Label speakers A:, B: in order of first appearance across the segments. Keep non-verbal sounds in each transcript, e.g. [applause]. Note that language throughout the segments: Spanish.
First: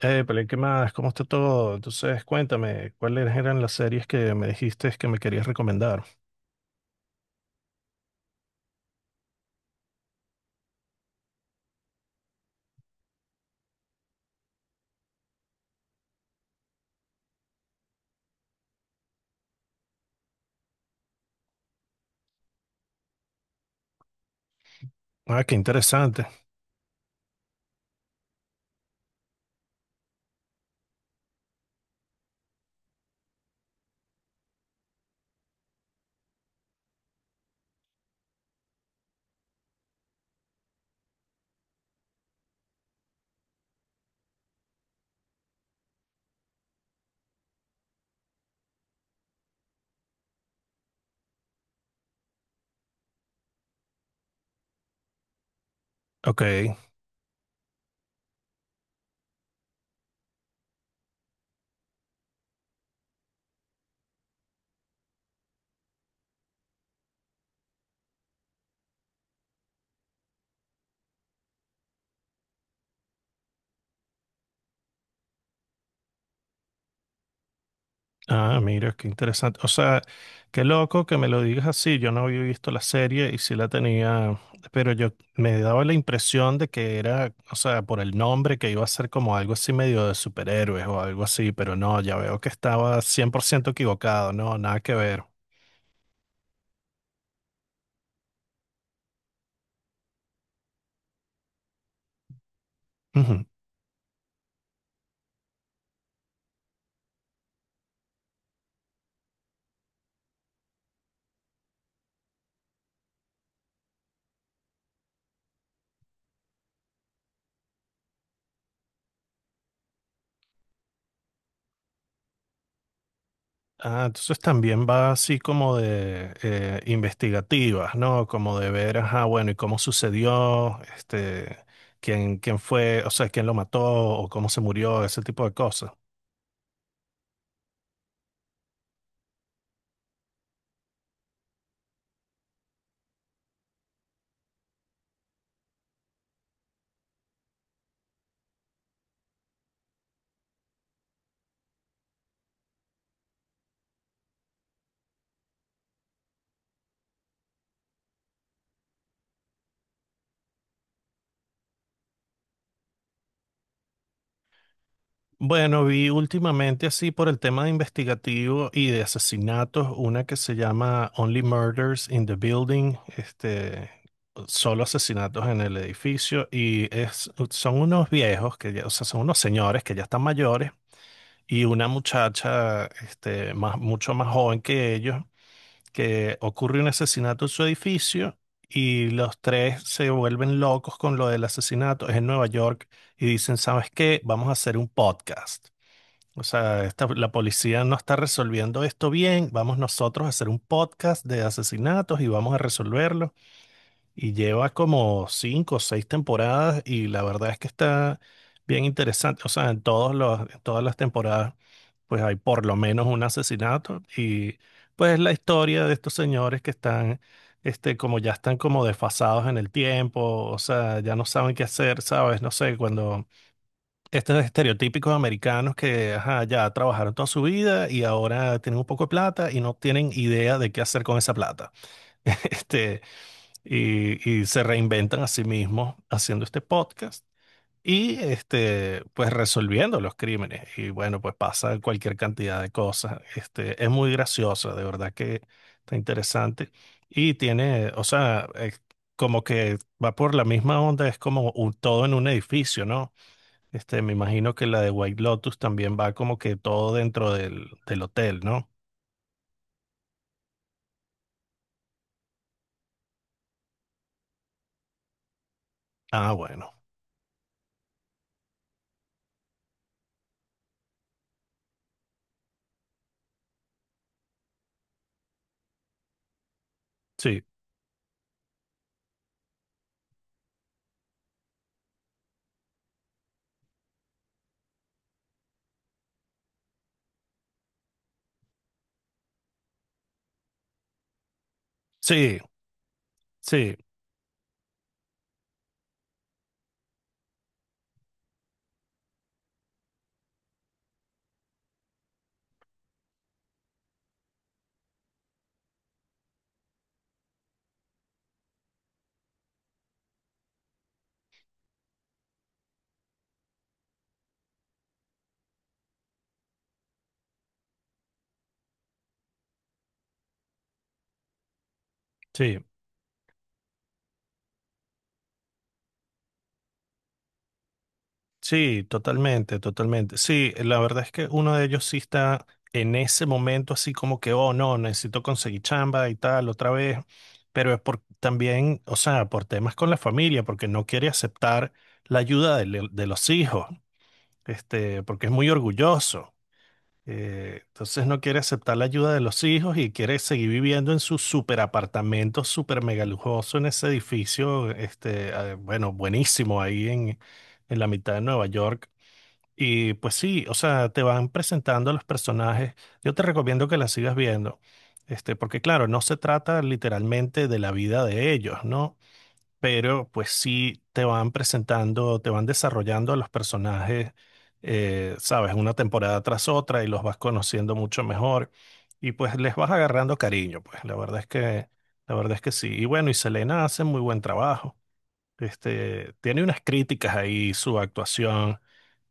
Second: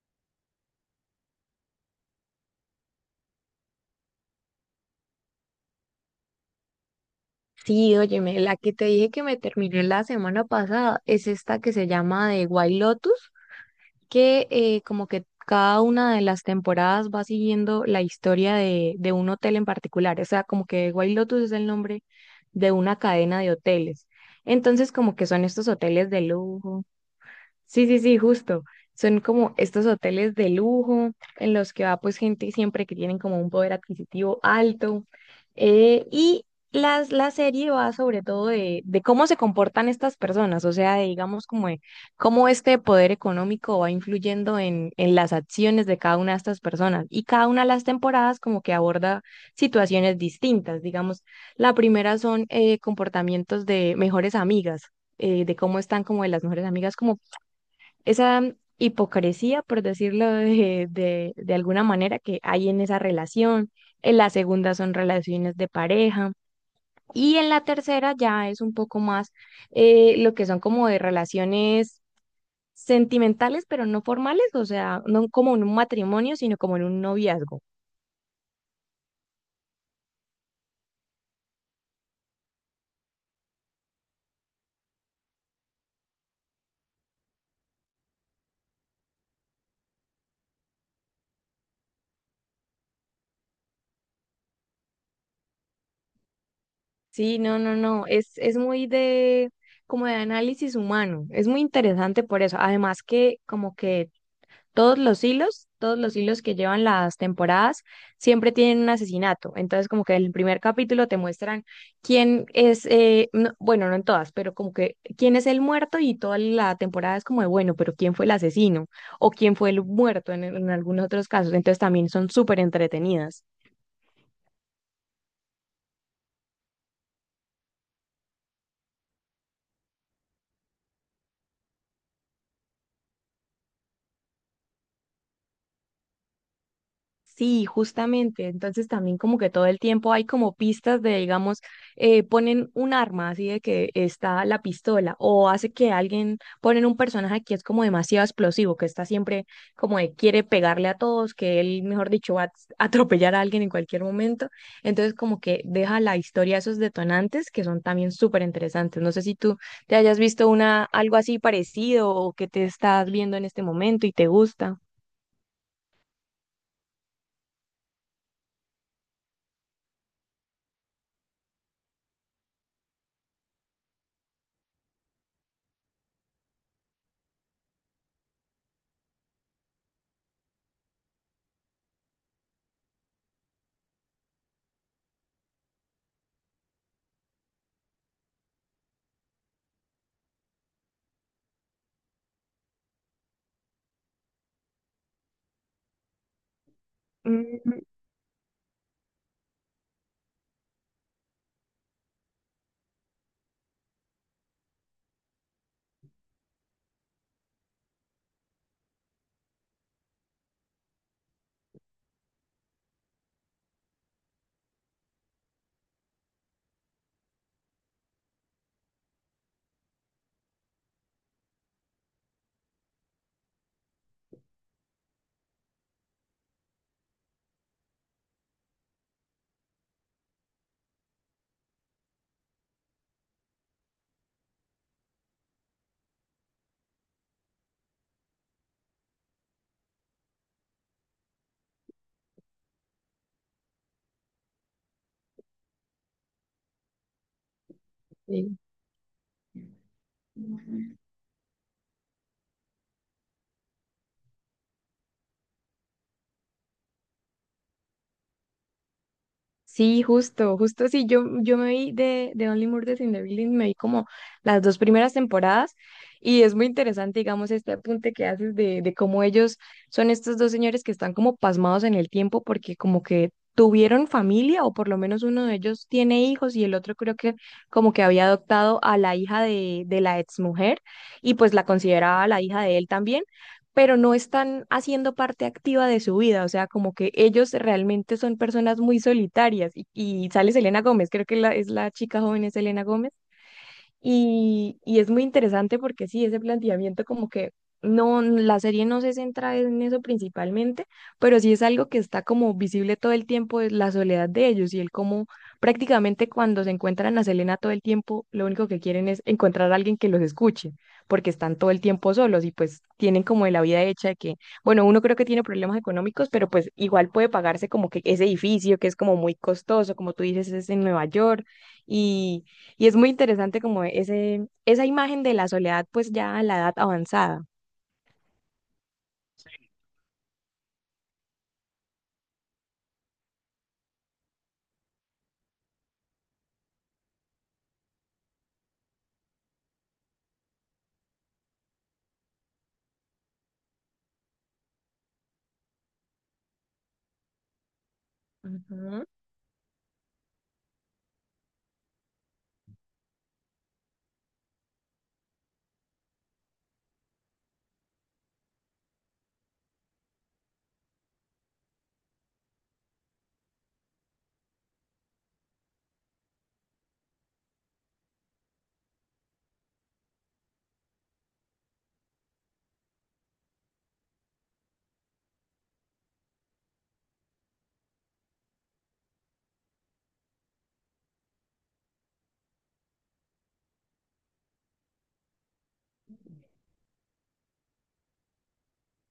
A: Pero ¿qué más? ¿Cómo está todo? Entonces, cuéntame, ¿cuáles eran las series que me dijiste que me querías recomendar?
B: Sí, óyeme, la que te dije que me terminé la semana pasada es esta que se llama de White Lotus, que como que cada una de las temporadas va siguiendo la historia de un hotel en particular, o sea, como que White Lotus es el nombre de una cadena de hoteles. Entonces, como que
A: Ah,
B: son
A: qué
B: estos hoteles de
A: interesante.
B: lujo. Sí, sí, sí, justo. Son como estos hoteles de lujo en los que va pues gente siempre que tienen como un poder adquisitivo alto. Y la serie va sobre todo de cómo se comportan estas personas, o sea, de, digamos como de cómo este poder económico va influyendo en las acciones de cada una de estas personas. Y cada una de las temporadas como que aborda situaciones distintas. Digamos, la primera son comportamientos de mejores amigas, de cómo están como de las mejores
A: Ok.
B: amigas, como esa hipocresía, por decirlo de alguna manera, que hay en esa relación. En la segunda son relaciones de pareja. Y en la tercera ya es un poco más lo que son como de relaciones sentimentales, pero no formales, o sea, no como en un matrimonio, sino como en un noviazgo.
A: Ah, mira, qué interesante. O sea, qué loco que me lo digas así. Yo no había visto la serie y sí la tenía, pero yo me daba la impresión de que era, o sea, por el nombre que iba a ser como algo así medio de superhéroes o algo así, pero no, ya veo que estaba 100% equivocado, no, nada que ver.
B: Sí, no, no, no, es muy de como de análisis humano, es muy interesante por eso, además que
A: Ujú.
B: como que todos los hilos que llevan las temporadas, siempre tienen un asesinato. Entonces, como que en el primer capítulo te muestran quién es, bueno, no en todas, pero como que quién es el muerto y toda la temporada es como de, bueno, pero quién fue el asesino o quién fue el muerto en algunos otros casos. Entonces, también son súper entretenidas.
A: Ah, entonces también va así como de investigativas, ¿no? Como de ver, ajá, bueno, y cómo sucedió, este, quién fue, o sea, quién lo mató o cómo se murió, ese tipo de cosas.
B: Sí, justamente. Entonces también como que todo el tiempo hay como pistas de, digamos, ponen un arma así de que está la pistola o hace que alguien ponen un personaje que es como demasiado explosivo, que está siempre como de quiere pegarle a todos, que él, mejor dicho, va a [laughs] atropellar a alguien en cualquier momento. Entonces como que deja la historia esos detonantes que son también súper interesantes. No sé si tú te hayas visto una algo así parecido o que te estás viendo en este momento y te gusta.
A: Bueno, vi últimamente así por el tema de investigativo y de asesinatos, una que se llama Only Murders in the Building, este, solo asesinatos en el edificio, y es, son unos viejos, que o sea, son unos señores que ya están mayores, y una muchacha, este, más, mucho más joven que ellos, que ocurre un asesinato en su edificio, y los tres se vuelven locos con lo del asesinato, es en Nueva York, y dicen, ¿sabes qué? Vamos a hacer un podcast. O sea, la
B: Mm,
A: policía no está resolviendo esto bien. Vamos nosotros a hacer un podcast de asesinatos y vamos a resolverlo. Y lleva como cinco o seis temporadas y la verdad es que está bien interesante. O sea, en todos los, en todas las temporadas, pues hay por lo menos un asesinato y pues la historia de estos señores que están, este, como ya están como desfasados en el tiempo. O sea, ya no saben qué hacer, ¿sabes? No sé, cuando estos estereotípicos americanos que ajá, ya trabajaron toda su vida y ahora tienen un poco de plata y no tienen idea de qué hacer con esa plata. [laughs] Este, y se reinventan a sí mismos haciendo este podcast y este, pues resolviendo los crímenes. Y bueno, pues pasa cualquier cantidad de cosas. Este, es muy graciosa, de verdad que está interesante. Y tiene, o sea,
B: sí.
A: es como que va por la misma onda, es como un, todo en un edificio, ¿no? Este, me imagino que la de White Lotus también va como que todo dentro del, del hotel, ¿no?
B: Sí, justo, justo sí. Yo me vi de Only Murders in the Building, me vi como las dos primeras temporadas
A: Ah,
B: y es muy
A: bueno.
B: interesante, digamos, este apunte que haces de cómo ellos son estos dos señores que están como pasmados en el tiempo porque como que tuvieron familia o por lo menos uno de ellos tiene hijos y el otro creo que
A: Sí,
B: como que había adoptado a la hija de la exmujer y pues la consideraba la hija de él también, pero no están haciendo parte activa de su vida, o sea, como que ellos realmente son personas muy solitarias. Y sale Selena Gómez, creo que la, es la chica
A: sí,
B: joven, es Selena Gómez,
A: sí,
B: y es muy interesante porque sí, ese planteamiento como que no, la serie no se centra en eso principalmente, pero sí es algo que está como visible todo el tiempo, es la soledad de ellos y el cómo prácticamente cuando se encuentran a Selena todo el tiempo, lo único que quieren es encontrar a alguien que los escuche, porque están todo el tiempo solos y pues tienen como de la vida hecha de que, bueno, uno creo que tiene problemas económicos, pero pues igual puede pagarse como que ese edificio que es como muy costoso, como tú dices, es en Nueva York y
A: sí,
B: y es muy interesante como ese, esa imagen de la soledad, pues ya a la edad avanzada.
A: sí, totalmente, totalmente. Sí, la verdad es que uno de ellos sí está en ese momento así como que, oh, no, necesito conseguir chamba y tal otra vez, pero es por también, o sea, por temas con la familia, porque no quiere aceptar la ayuda de, de los hijos, este, porque es muy orgulloso. Entonces no quiere aceptar la ayuda de los hijos y quiere seguir viviendo en su super apartamento super mega lujoso en ese edificio, este, bueno, buenísimo ahí en la mitad de Nueva York. Y pues sí, o sea, te van presentando a los personajes. Yo te recomiendo que la sigas viendo, este, porque claro, no se trata literalmente de la vida de ellos, ¿no? Pero pues sí te van presentando, te van desarrollando a los personajes, sabes, una temporada tras otra y los vas conociendo mucho mejor y pues les vas agarrando cariño, pues la verdad es que, la verdad es que sí. Y bueno, y Selena hace muy buen trabajo, este, tiene unas críticas ahí su actuación,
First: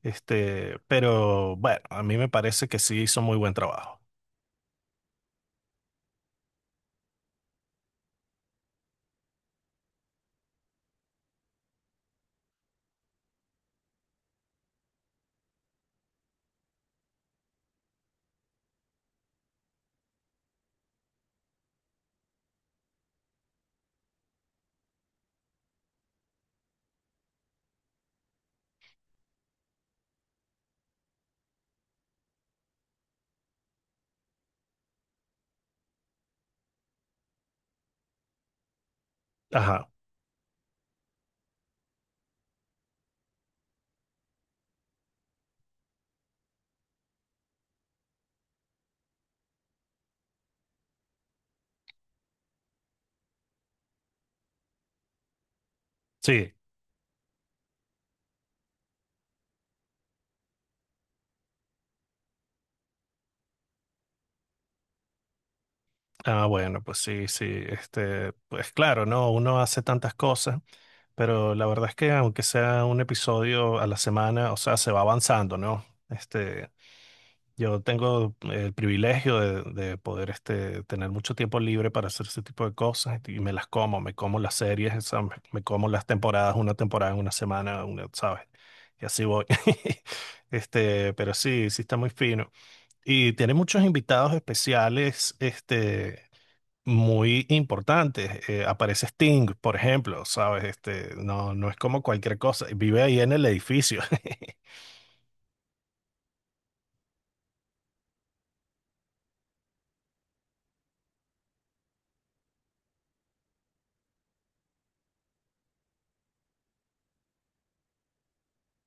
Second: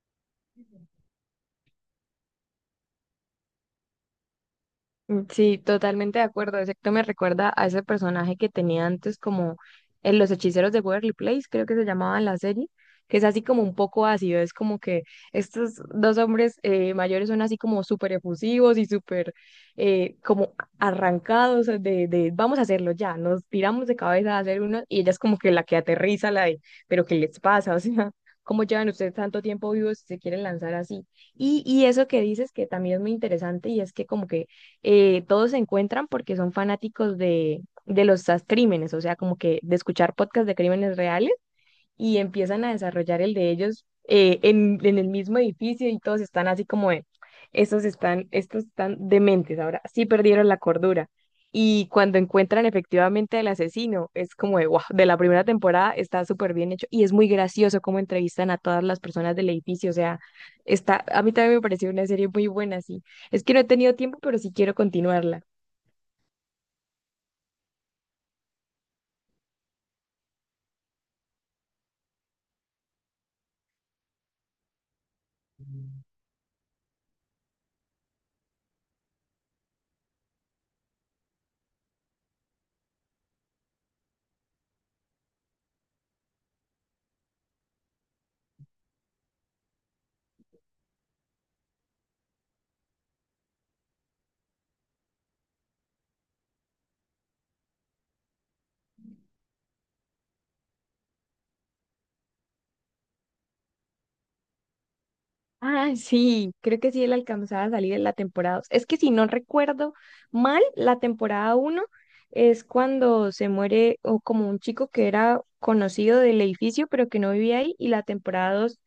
A: este, pero bueno, a mí me parece que sí hizo muy buen trabajo.
B: Mm, sí, totalmente de acuerdo. Exacto, me recuerda a ese personaje que tenía antes como en Los Hechiceros de Waverly Place, creo que se llamaba la serie, que es así como un poco ácido. Es como que estos dos hombres mayores son así como súper efusivos y súper como arrancados de vamos a hacerlo ya, nos tiramos de cabeza a hacer uno y ella es como que la que aterriza, la de, pero ¿qué les pasa? [laughs] O sea, ¿cómo llevan ustedes tanto tiempo vivos si se quieren lanzar así? Y eso que dices que también es muy interesante y es que como que todos se encuentran porque son fanáticos de los crímenes, o sea, como que de
A: Ajá,
B: escuchar podcasts de crímenes reales y empiezan a desarrollar el de ellos, en el mismo edificio y todos están así como de, estos están dementes, ahora sí perdieron la cordura. Y cuando encuentran efectivamente al asesino, es como de wow, de la primera temporada está
A: sí.
B: súper bien hecho y es muy gracioso cómo entrevistan a todas las personas del edificio. O sea, está, a mí también me pareció una serie muy buena, sí. Es que no he tenido tiempo, pero sí quiero continuarla.
A: Ah, bueno, pues sí, sí, este, pues claro, ¿no? Uno hace tantas cosas. Pero la verdad es que aunque sea un episodio a la semana, o sea, se va avanzando, ¿no? Este, yo tengo el privilegio de poder este, tener mucho tiempo libre para hacer ese tipo de cosas y me las como, me como las series, o sea, me como las temporadas, una temporada en una semana, una, ¿sabes? Y así voy. [laughs] Este, pero sí, sí está muy fino. Y tiene muchos invitados especiales, este, muy importantes. Aparece Sting, por ejemplo, ¿sabes? Este, no, no es como cualquier cosa. Vive ahí en el edificio. [laughs]
B: Ah, sí, creo que sí él alcanzaba a salir en la temporada 2. Es que si no recuerdo mal, la temporada uno es cuando se muere o como un chico que era conocido del edificio pero que no vivía ahí y la temporada 2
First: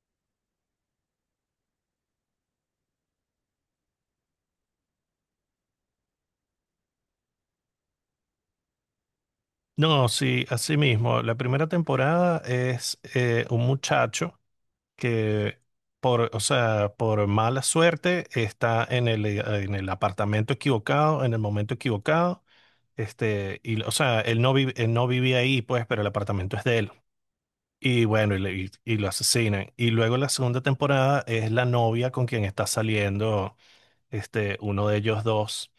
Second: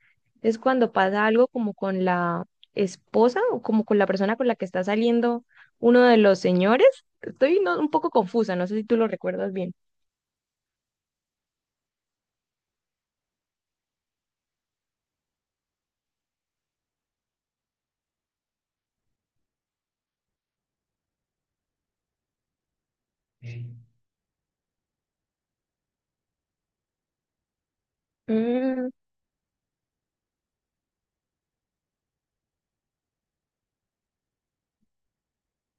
B: es cuando pasa algo como con la esposa o como con la persona con la que está saliendo uno de los señores. Estoy un poco confusa, no sé si tú lo recuerdas bien.
A: No, sí, así mismo. La primera temporada es un muchacho. Que por, o sea, por mala suerte está en el apartamento equivocado, en el momento equivocado. Este, y, o sea, él no, él no vivía ahí, pues, pero el apartamento es de él. Y bueno, y,
B: Mm,
A: y lo asesinan. Y luego la segunda temporada es la novia con quien está saliendo, este, uno de ellos dos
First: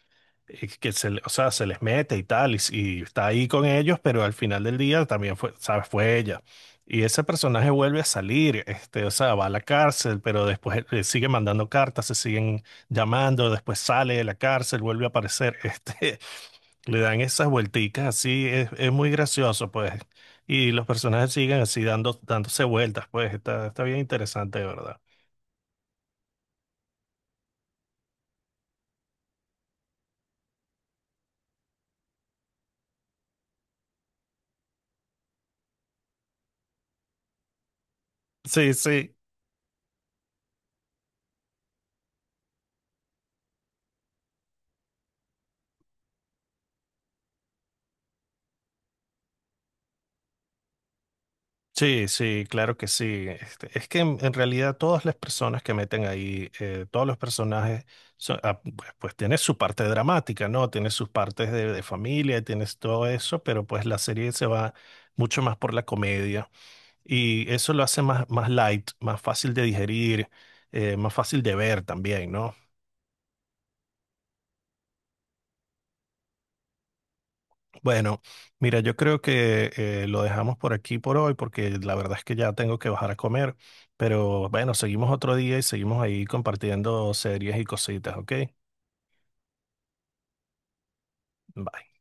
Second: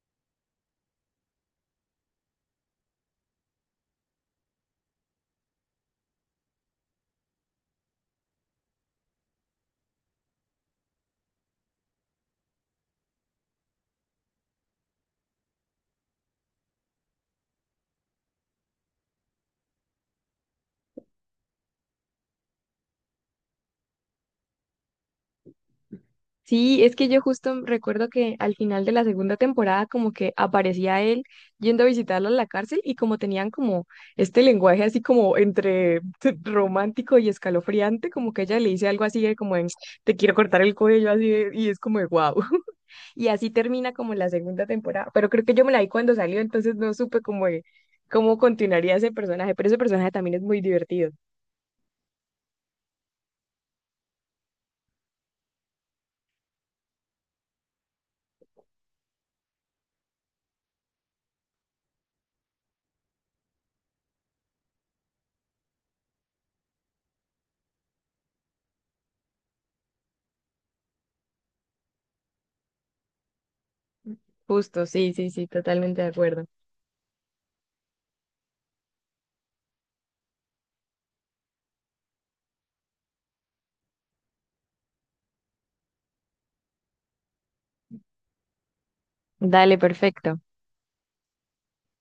A: que se, o sea, se les mete y tal, y está ahí con ellos, pero al final del día también fue, ¿sabes? Fue ella. Y ese personaje vuelve a salir, este, o sea, va a la cárcel, pero después le sigue mandando cartas, se siguen llamando, después sale de la cárcel, vuelve a aparecer, este, [laughs] le dan esas vuelticas así, es muy gracioso, pues. Y los personajes siguen así dando, dándose vueltas, pues, está, está bien interesante, ¿de verdad?
B: sí, es que yo justo recuerdo que al final de la segunda temporada como que aparecía él yendo a visitarla a la cárcel y como tenían como este lenguaje así como entre [laughs] romántico y escalofriante, como que ella le
A: Sí,
B: dice algo
A: sí.
B: así de como en, te quiero cortar el cuello así de- y es como de wow. [laughs] Y así termina como la segunda temporada, pero creo que yo me la vi cuando salió, entonces no supe como de cómo continuaría ese personaje, pero ese personaje también es muy divertido.
A: Sí, sí, claro que sí. Este, es que en realidad todas las personas que meten ahí, todos los personajes, ah, pues, pues tiene su parte dramática, ¿no? Tiene sus partes de familia, tienes todo eso, pero pues la serie se va mucho más por la comedia y eso lo hace más, más light, más fácil de digerir, más fácil de ver también, ¿no?
B: Justo, sí, sí, sí, totalmente de acuerdo.
A: Bueno, mira, yo creo que lo dejamos por aquí por hoy porque la verdad es que ya tengo que bajar a comer, pero bueno, seguimos otro día y seguimos ahí compartiendo series y cositas, ¿ok?
B: Dale, perfecto.
A: Bye.